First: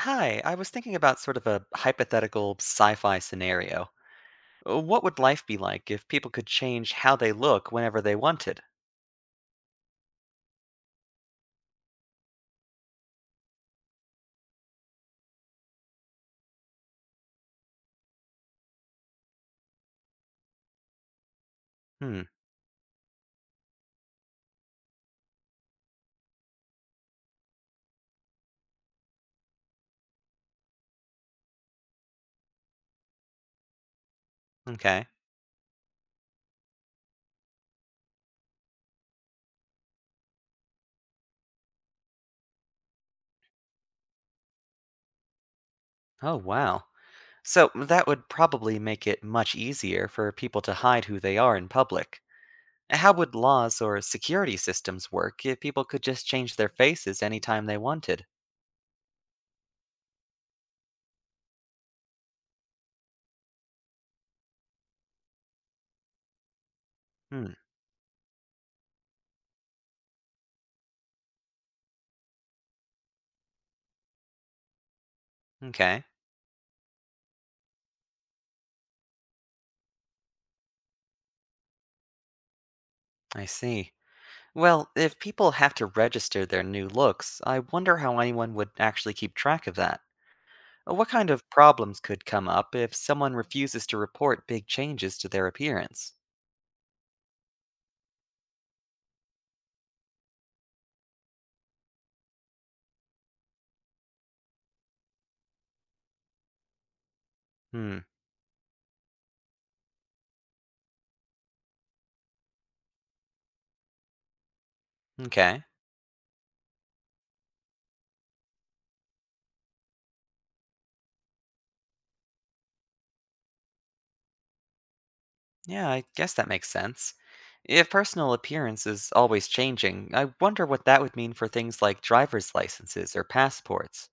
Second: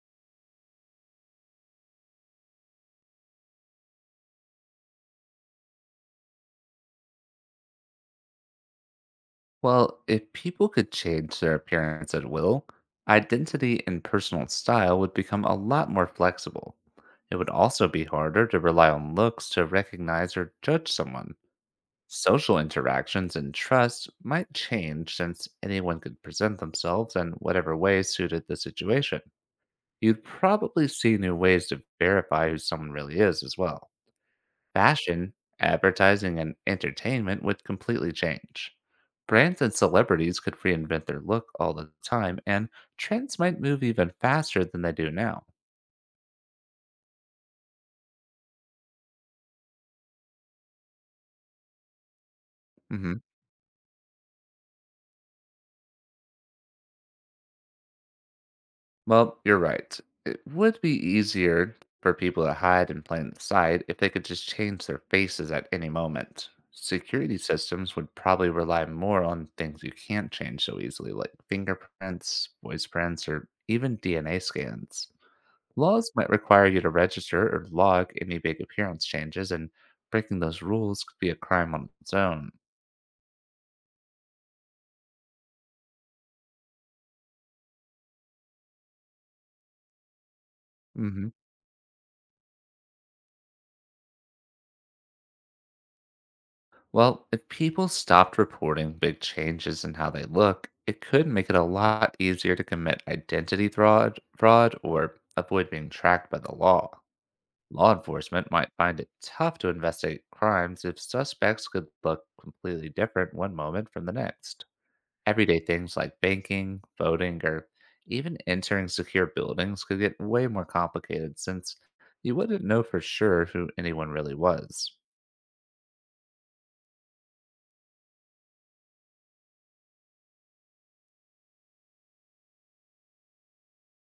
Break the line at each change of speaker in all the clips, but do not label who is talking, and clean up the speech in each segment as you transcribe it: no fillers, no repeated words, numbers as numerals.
Hi, I was thinking about sort of a hypothetical sci fi scenario. What would life be like if people could change how they look whenever they wanted?
Well, if people could change their appearance at will, identity and personal style would become a lot more flexible. It would also be harder to rely on looks to recognize or judge someone.
Hmm.
Social interactions and trust might change since anyone could present themselves in whatever way suited the situation. You'd probably see new ways to verify who someone really is as well.
Okay.
Fashion, advertising, and entertainment would completely change. Brands and celebrities could reinvent their look all the time, and trends might move even faster than they do now.
Oh, wow. So that would probably make it much easier for people to hide who they are in public. How
hmm
would laws or security systems work if people could just change their faces anytime they wanted?
Well, you're right. It would be easier for people to hide in plain sight if they could just change their faces at any moment. Security
Hmm.
systems would probably rely more on things you can't change so easily, like fingerprints, voice prints, or even DNA scans.
Okay.
Laws might require you to register or log any big appearance changes, and breaking those rules could be a crime on its own.
I see. Well, if people have to register their new looks, I wonder how anyone would actually keep track of that. What
hmm
kind of problems could come up if someone refuses to report big changes to their appearance?
Well, if people stopped reporting big changes in how they look, it could make it a lot easier to commit identity fraud or avoid being tracked by the law. Law
Hmm.
enforcement might find it tough to investigate crimes if suspects could look completely different one moment from the next. Everyday
Okay.
things like banking, voting, or even entering secure buildings could get way more complicated since you wouldn't know for sure who anyone really was.
Yeah, I guess that makes sense. If personal appearance is always changing, I wonder what that would mean for things like driver's licenses or passports.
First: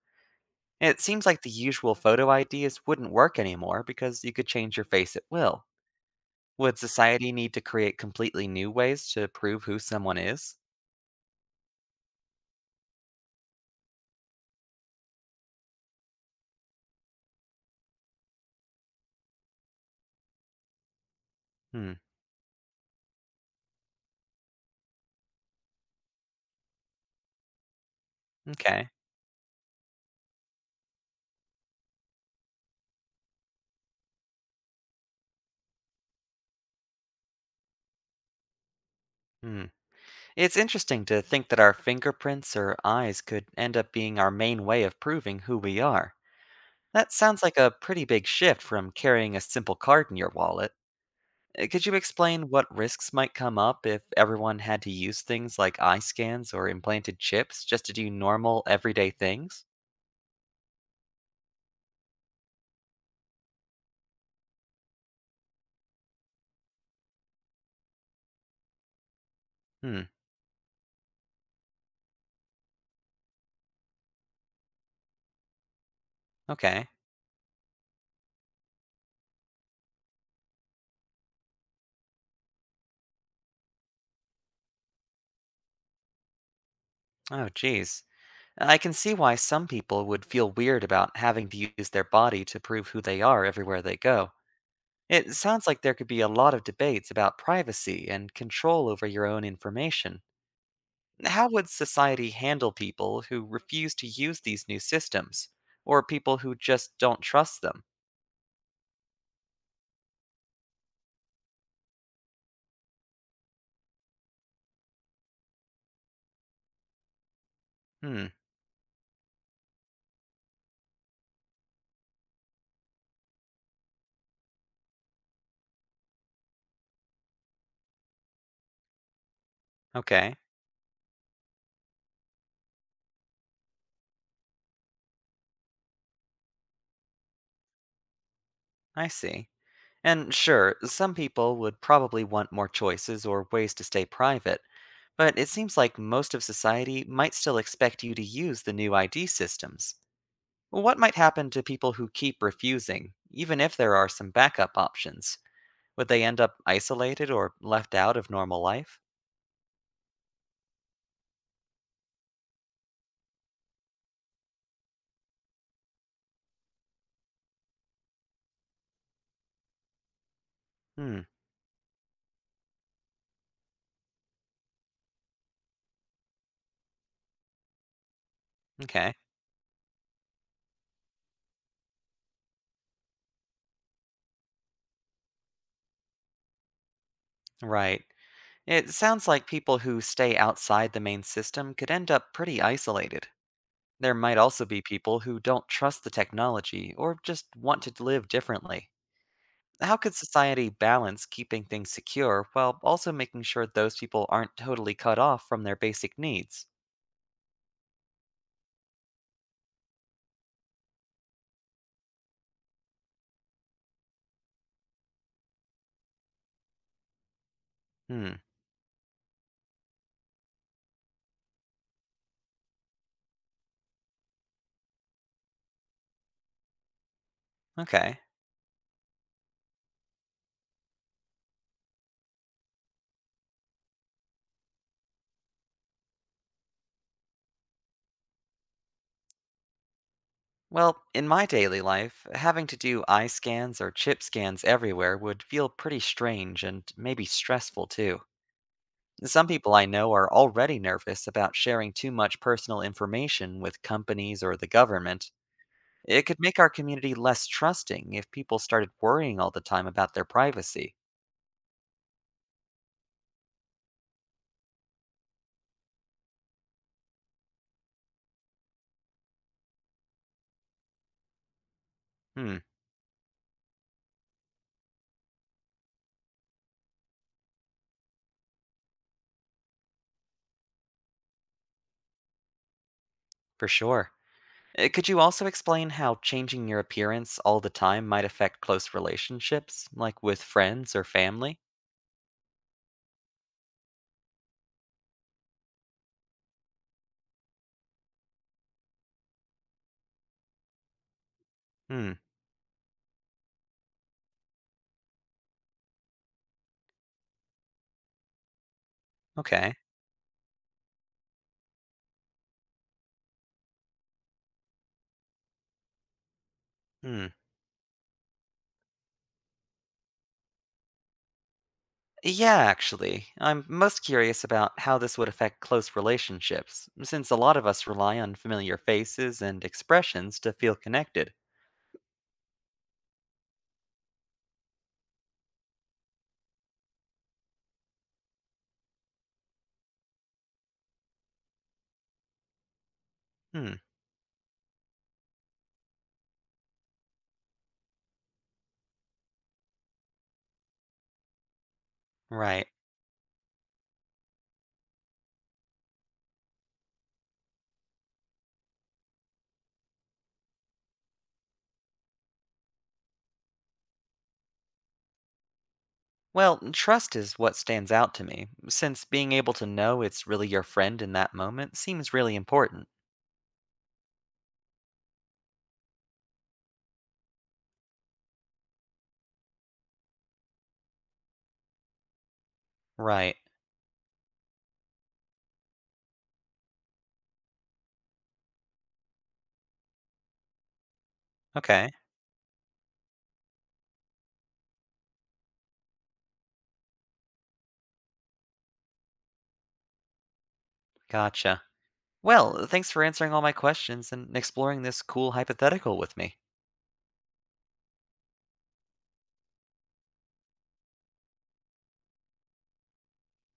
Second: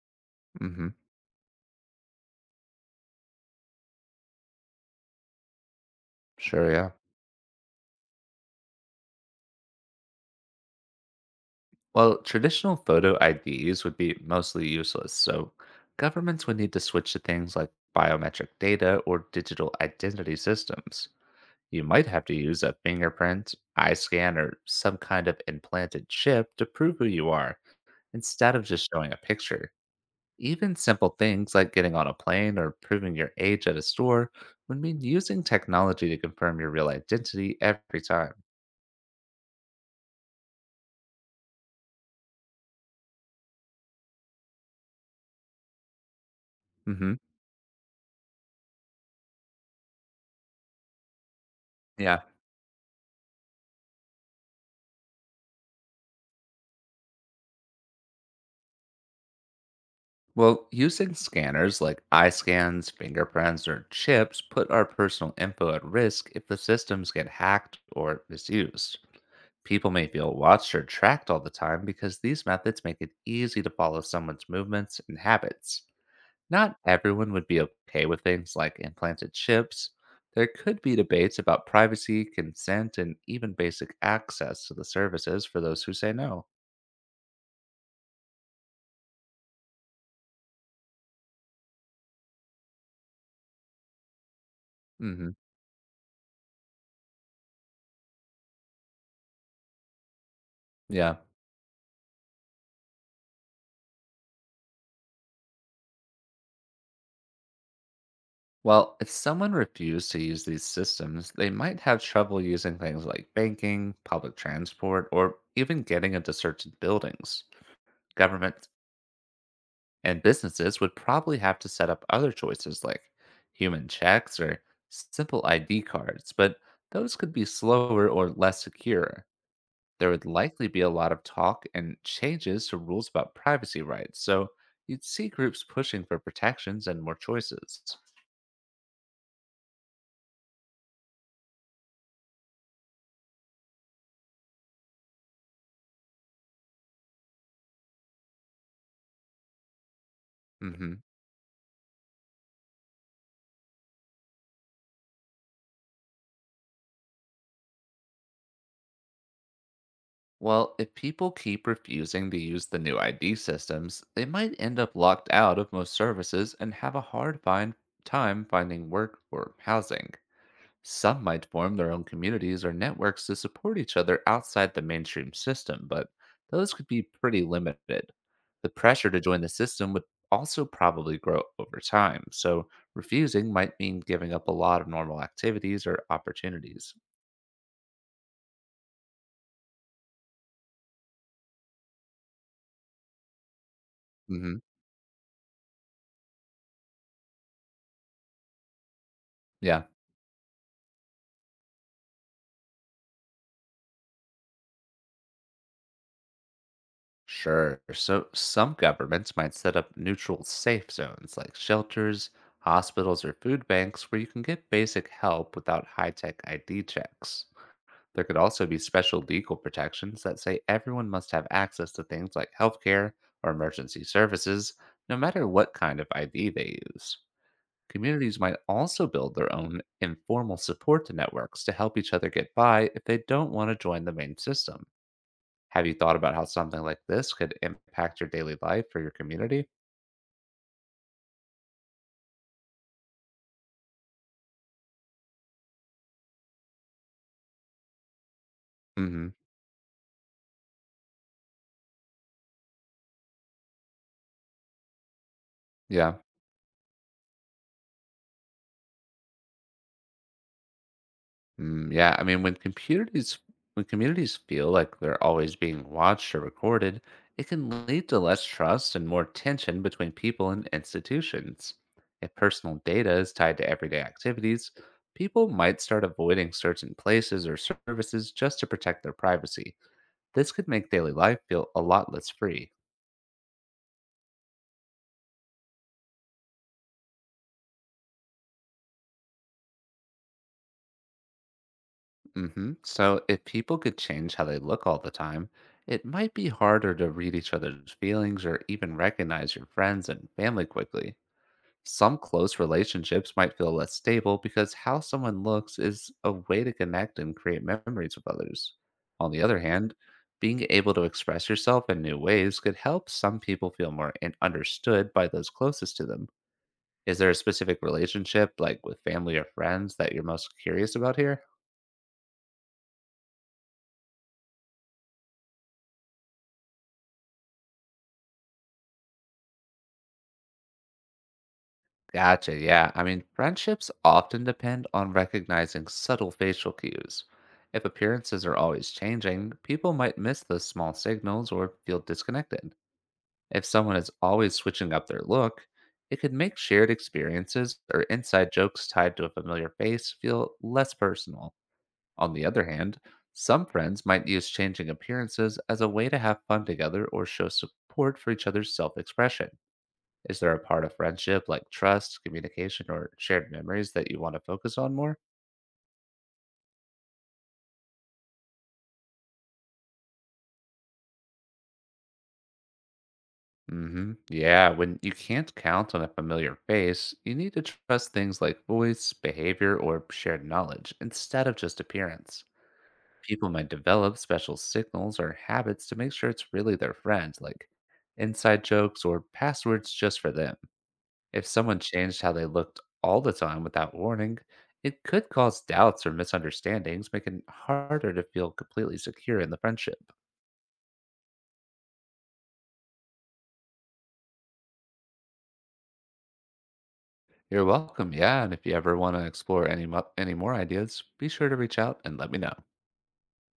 hmm
It seems like the usual photo IDs wouldn't work anymore because you could change your face at will.
Sure,
Would
yeah.
society need to create completely new ways to prove who someone is?
Well, traditional photo IDs would be mostly useless, so governments would need to switch to things like biometric data or digital identity systems. You
Hmm.
might have to use a fingerprint, eye scan, or some kind of implanted chip to prove who you are instead of just
Okay.
showing a picture. Even simple things like getting on a plane or proving your age at a store would mean using technology to confirm your real identity every time.
Hmm. It's interesting to think that our fingerprints or eyes could end up being our main way of proving who we are. That
hmm
sounds like a pretty big shift from carrying a simple card in your wallet. Could you
Yeah.
explain what risks might come up if everyone had to use things like eye scans or implanted chips just to do normal, everyday things?
Well, using scanners like eye scans, fingerprints, or chips put our personal info at risk if the systems get hacked or misused. People
Hmm.
may feel watched or tracked all the time because these methods make it easy to follow someone's movements and habits. Not
Okay.
everyone would be okay with things like implanted chips. There could be debates about privacy, consent, and even basic access to the services for those who say no.
Oh, geez. I can see why some people would feel weird about having to use their body to prove who they are everywhere they go. It
hmm
sounds like there could be a lot of debates about privacy and control over your own information.
Yeah.
How would society handle people who refuse to use these new systems, or people who just don't trust them?
Well, if someone refused to use these systems, they might have trouble using things like banking, public transport, or even getting into certain buildings.
Hmm.
Government and businesses would probably have to set up other choices like human checks or simple ID cards, but those could be slower or less secure. There would
Okay.
likely be a lot of talk and changes to rules about privacy rights, so you'd see groups pushing for protections and more choices.
I see. And sure, some people would probably want more choices or ways to stay private, but it seems like most of society might still expect you to use the new ID systems.
hmm
What might happen to people who keep refusing, even if there are some backup options? Would they end up isolated or left out of normal life?
Well, if people keep refusing to use the new ID systems, they might end up locked out of most services and have a hard find time finding work or housing.
Hmm.
Some might form their own communities or networks to support each other outside the mainstream system, but those could be pretty limited. The pressure
Okay.
to join the system would also probably grow over time, so refusing might mean giving up a lot of normal activities or opportunities.
Right. It sounds like people who stay outside the main system could end up pretty isolated. There might
hmm
also be people who don't trust the technology or just want to live differently.
Yeah,
How could society balance keeping things secure while also making sure those people aren't totally cut off from their basic needs?
sure. So some governments might set up neutral safe zones like shelters, hospitals, or food banks where you can get basic help without high tech ID checks. There
Hmm.
could also be special legal protections that say everyone must have access to things like healthcare or emergency services, no matter what kind of ID they use.
Okay.
Communities might also build their own informal support networks to help each other get by if they don't want to join the main system. Have you thought about how something like this could impact your daily life or your community?
Well, in my daily life, having to do eye scans or chip scans everywhere would feel pretty strange and maybe stressful too.
Hmm.
Some people I know are already nervous about sharing too much personal information with companies or the government.
Yeah.
It could make our community less trusting if people started worrying all the time about their privacy.
Yeah, I mean, when communities feel like they're always being watched or recorded, it can lead to less trust and more tension between people and institutions. If
Hmm,
personal data is tied to everyday activities, people might start avoiding certain places or services just to protect their privacy. This could make daily life feel a lot less free.
for sure. Could you also explain how changing your appearance all the time might affect close relationships, like with friends or family?
So, if people could change how they look all the time, it might be harder to read each other's feelings or even recognize your friends and family quickly.
Hmm.
Some close relationships might feel less stable because how someone looks is a way to connect and create memories with others. On the other
Okay.
hand, being able to express yourself in new ways could help some people feel more understood by those closest to them. Is there
Hmm.
a specific relationship, like with family or friends, that you're most curious about here?
Yeah, actually. I'm most curious about how this would affect close relationships, since a lot of us rely on familiar faces and expressions to feel connected.
Gotcha. Yeah. I mean, friendships often depend on recognizing subtle facial cues. If appearances are always changing, people might miss those small signals or feel disconnected. If
Hmm,
someone is always switching up their look, it could make shared experiences or inside jokes tied to a familiar face feel less personal. On the other
right.
hand, some friends might use changing appearances as a way to have fun together or show support for each other's self expression. Is there a part of friendship like trust, communication, or shared memories that you want to focus on more?
Well, trust is what stands out to me, since being able to know it's really your friend in that moment seems really important.
Yeah, when you can't count on a familiar face, you need to trust things like voice, behavior, or shared knowledge instead of just appearance.
Right.
People might develop special signals or habits to make sure it's really their friend, like inside jokes or passwords just for them. If someone
Okay,
changed how they looked all the time without warning, it could cause doubts or misunderstandings, making it harder to feel completely secure in the friendship.
gotcha. Well, thanks for answering all my questions and exploring this cool hypothetical with me.
You're welcome. Yeah, and if you ever want to explore any more ideas, be sure to reach out and let me know.